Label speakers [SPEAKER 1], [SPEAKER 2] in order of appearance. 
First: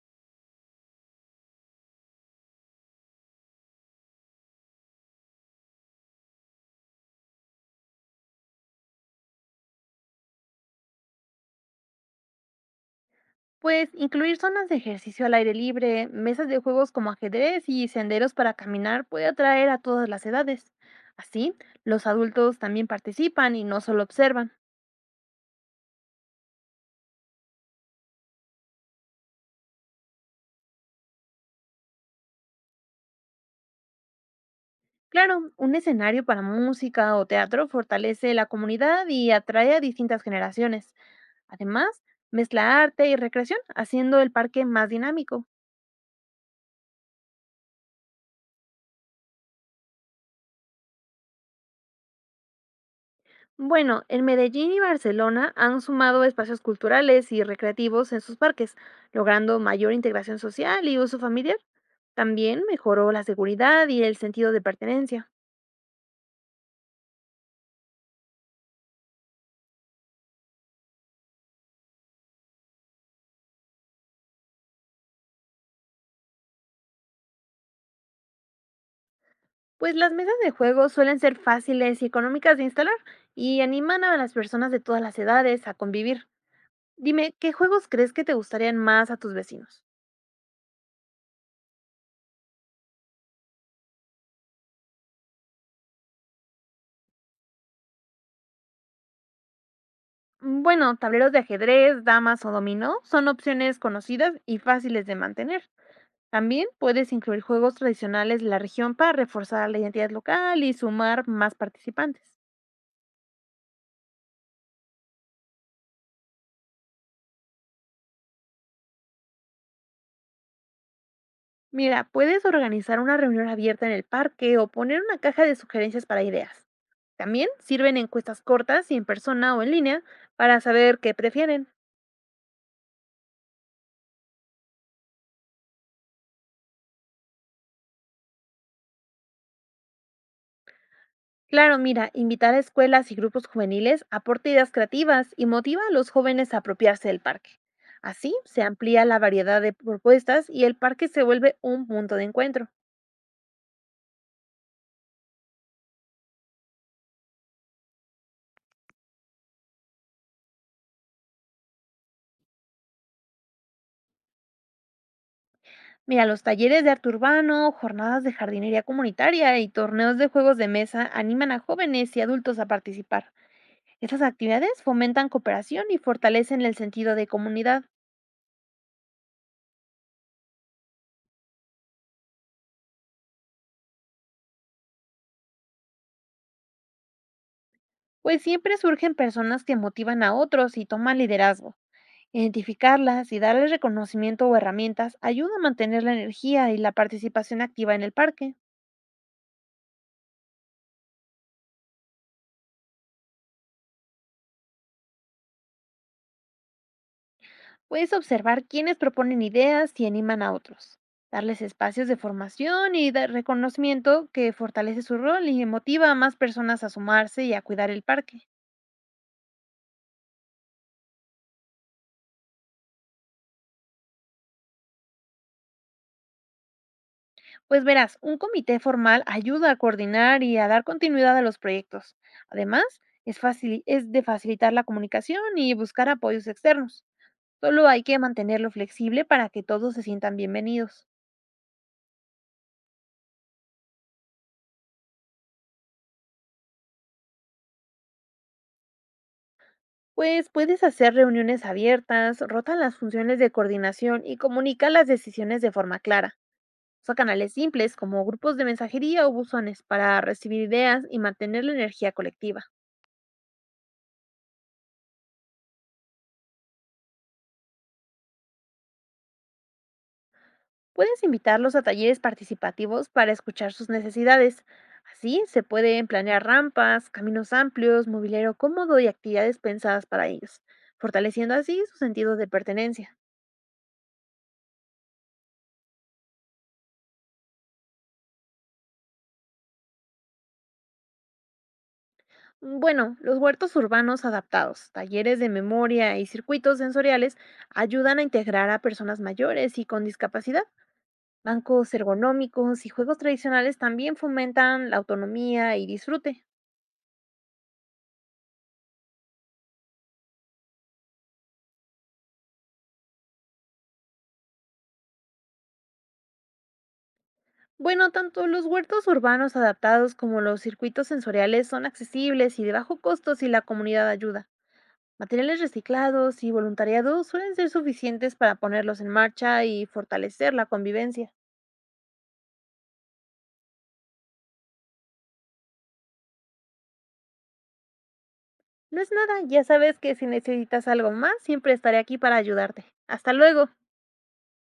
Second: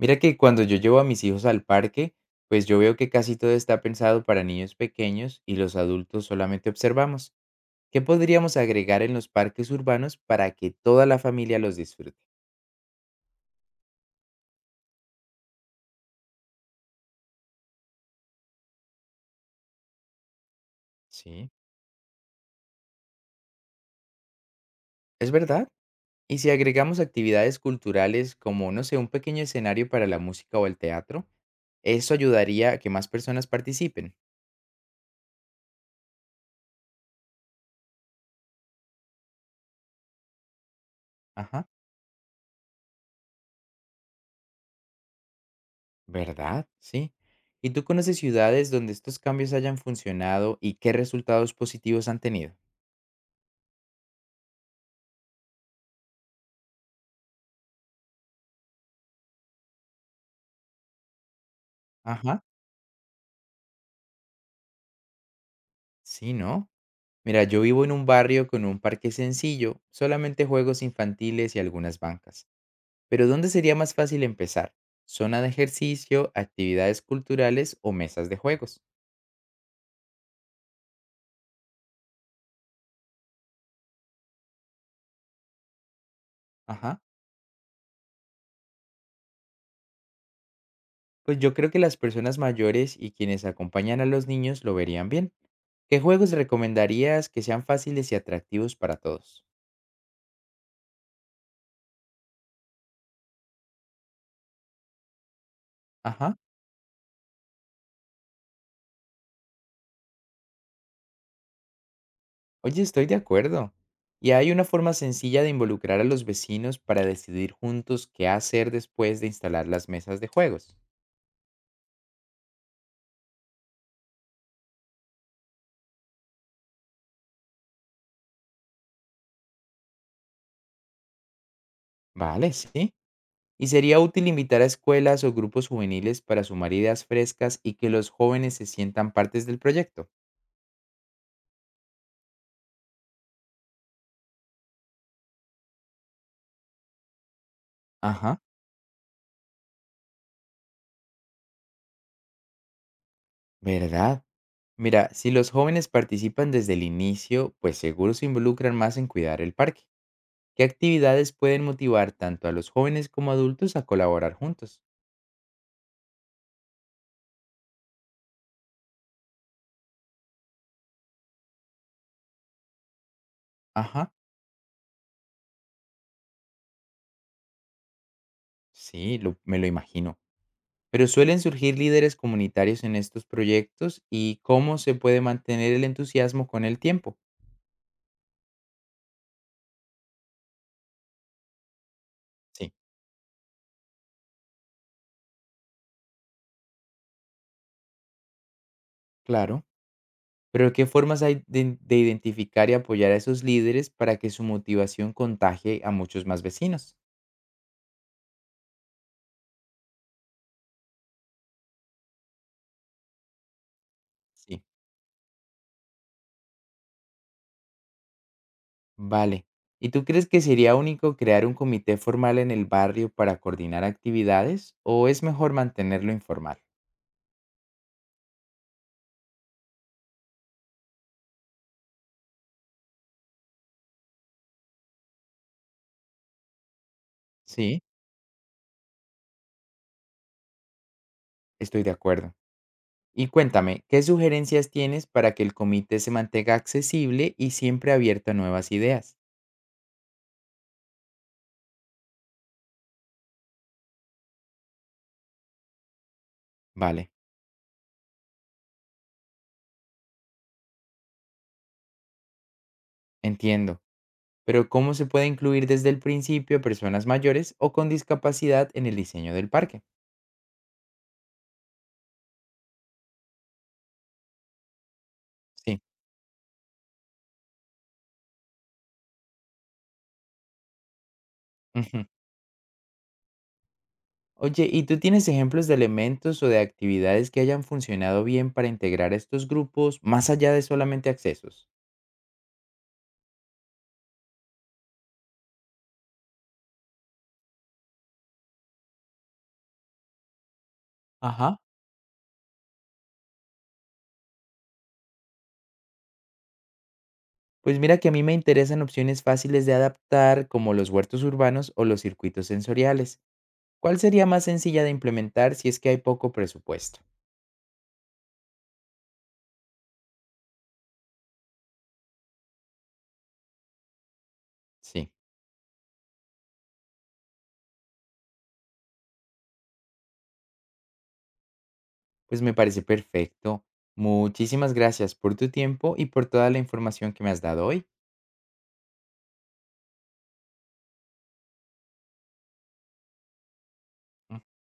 [SPEAKER 1] Mira que cuando yo llevo a mis hijos al parque, pues yo veo que casi todo está pensado para niños pequeños y los adultos solamente observamos. ¿Qué podríamos agregar en los parques urbanos para que toda la familia los disfrute?
[SPEAKER 2] Pues incluir zonas de ejercicio al aire libre, mesas de juegos como ajedrez y senderos para caminar puede atraer a todas las edades.
[SPEAKER 1] Sí,
[SPEAKER 2] Así, los adultos también participan y no solo observan.
[SPEAKER 1] es verdad. Y si agregamos actividades culturales como, no sé, un pequeño escenario para la música o el teatro, eso ayudaría a que más personas participen.
[SPEAKER 2] Claro, un escenario para música o teatro fortalece la comunidad y atrae a distintas generaciones.
[SPEAKER 1] Ajá,
[SPEAKER 2] Además, mezcla arte y recreación, haciendo el parque más dinámico.
[SPEAKER 1] ¿verdad? Sí. ¿Y tú conoces ciudades donde estos cambios hayan funcionado y qué resultados positivos han tenido?
[SPEAKER 2] Bueno, en Medellín y Barcelona han sumado espacios culturales y recreativos en sus parques, logrando mayor integración social y uso familiar.
[SPEAKER 1] Ajá.
[SPEAKER 2] También mejoró la seguridad y el sentido de pertenencia,
[SPEAKER 1] Sí, ¿no? Mira, yo vivo en un barrio con un parque sencillo, solamente juegos infantiles y algunas bancas. Pero ¿dónde sería más fácil empezar? ¿Zona de ejercicio, actividades culturales o mesas de juegos?
[SPEAKER 2] pues las mesas de juego suelen ser fáciles y económicas de instalar y animan a las personas de todas las edades a convivir.
[SPEAKER 1] Ajá.
[SPEAKER 2] Dime, ¿qué juegos crees que te gustarían más a tus vecinos?
[SPEAKER 1] Pues yo creo que las personas mayores y quienes acompañan a los niños lo verían bien. ¿Qué juegos recomendarías que sean fáciles y atractivos para todos?
[SPEAKER 2] Bueno, tableros de ajedrez, damas o dominó son opciones conocidas y fáciles de mantener.
[SPEAKER 1] Ajá.
[SPEAKER 2] También puedes incluir juegos tradicionales de la región para reforzar la identidad local y sumar más participantes.
[SPEAKER 1] Oye, estoy de acuerdo. ¿Y hay una forma sencilla de involucrar a los vecinos para decidir juntos qué hacer después de instalar las mesas de juegos?
[SPEAKER 2] Mira, puedes organizar una reunión abierta en el parque o poner una caja de sugerencias para ideas. También sirven encuestas cortas y en persona o en línea para saber qué prefieren.
[SPEAKER 1] Vale, sí. Y sería útil invitar a escuelas o grupos juveniles para sumar ideas frescas y que los jóvenes se sientan partes del proyecto.
[SPEAKER 2] Claro, mira, invitar a escuelas y grupos juveniles aporta ideas creativas y motiva a los jóvenes a apropiarse del parque. Así
[SPEAKER 1] Ajá,
[SPEAKER 2] se amplía la variedad de propuestas y el parque se vuelve un punto de encuentro.
[SPEAKER 1] ¿verdad? Mira, si los jóvenes participan desde el inicio, pues seguro se involucran más en cuidar el parque. ¿Qué actividades pueden motivar tanto a los jóvenes como adultos a colaborar juntos?
[SPEAKER 2] Mira, los talleres de arte urbano, jornadas de jardinería comunitaria y torneos de juegos de mesa animan a jóvenes y adultos a participar.
[SPEAKER 1] Ajá,
[SPEAKER 2] Estas actividades fomentan cooperación y fortalecen el sentido de comunidad,
[SPEAKER 1] sí, me lo imagino. Pero suelen surgir líderes comunitarios en estos proyectos y cómo se puede mantener el entusiasmo con el tiempo.
[SPEAKER 2] pues siempre surgen personas que motivan a otros y toman liderazgo.
[SPEAKER 1] Sí.
[SPEAKER 2] Identificarlas y darles reconocimiento o herramientas ayuda a mantener la energía y la participación activa en el parque.
[SPEAKER 1] Claro, pero ¿qué formas hay de identificar y apoyar a esos líderes para que su motivación contagie a muchos más vecinos?
[SPEAKER 2] Puedes observar quiénes proponen ideas y animan a otros, darles espacios de formación y de reconocimiento que
[SPEAKER 1] Sí.
[SPEAKER 2] fortalece su rol y motiva a más personas a sumarse y a cuidar el parque.
[SPEAKER 1] Vale. ¿Y tú crees que sería único crear un comité formal en el barrio para coordinar actividades o es mejor mantenerlo informal?
[SPEAKER 2] Pues verás, un comité formal ayuda a coordinar y a dar continuidad a los proyectos. Además, es de facilitar la comunicación y buscar apoyos externos.
[SPEAKER 1] Sí,
[SPEAKER 2] Solo hay que mantenerlo flexible para que todos se sientan bienvenidos.
[SPEAKER 1] estoy de acuerdo. Y cuéntame, ¿qué sugerencias tienes para que el comité se mantenga accesible y siempre abierto a nuevas ideas?
[SPEAKER 2] Pues puedes hacer reuniones abiertas, rotan las funciones de coordinación y comunica las decisiones de forma clara.
[SPEAKER 1] Vale,
[SPEAKER 2] Usa canales simples como grupos de mensajería o buzones para recibir ideas y mantener la energía colectiva.
[SPEAKER 1] entiendo. Pero ¿cómo se puede incluir desde el principio a personas mayores o con discapacidad en el diseño del parque?
[SPEAKER 2] Puedes invitarlos a talleres participativos para escuchar sus necesidades. Así se
[SPEAKER 1] Sí.
[SPEAKER 2] pueden planear rampas, caminos amplios, mobiliario cómodo y actividades pensadas para ellos, fortaleciendo así su
[SPEAKER 1] Ujú.
[SPEAKER 2] sentido de pertenencia.
[SPEAKER 1] Oye, ¿y tú tienes ejemplos de elementos o de actividades que hayan funcionado bien para integrar a estos grupos más allá de solamente accesos?
[SPEAKER 2] Bueno, los huertos urbanos adaptados, talleres de memoria y circuitos sensoriales ayudan a integrar a personas mayores y con discapacidad.
[SPEAKER 1] Ajá.
[SPEAKER 2] Bancos ergonómicos y juegos tradicionales también fomentan la autonomía y disfrute.
[SPEAKER 1] Pues mira que a mí me interesan opciones fáciles de adaptar como los huertos urbanos o los circuitos sensoriales. ¿Cuál sería más sencilla de implementar si es que hay poco presupuesto?
[SPEAKER 2] Bueno, tanto los huertos urbanos adaptados como los circuitos sensoriales son accesibles y de bajo costo si la comunidad ayuda.
[SPEAKER 1] Sí,
[SPEAKER 2] Materiales reciclados y voluntariado suelen ser suficientes para ponerlos en marcha y fortalecer la convivencia.
[SPEAKER 1] pues me parece perfecto. Muchísimas gracias por tu tiempo y por toda la información que me has dado hoy.
[SPEAKER 2] No es nada, ya sabes que si necesitas algo más, siempre estaré aquí para ayudarte. Hasta luego.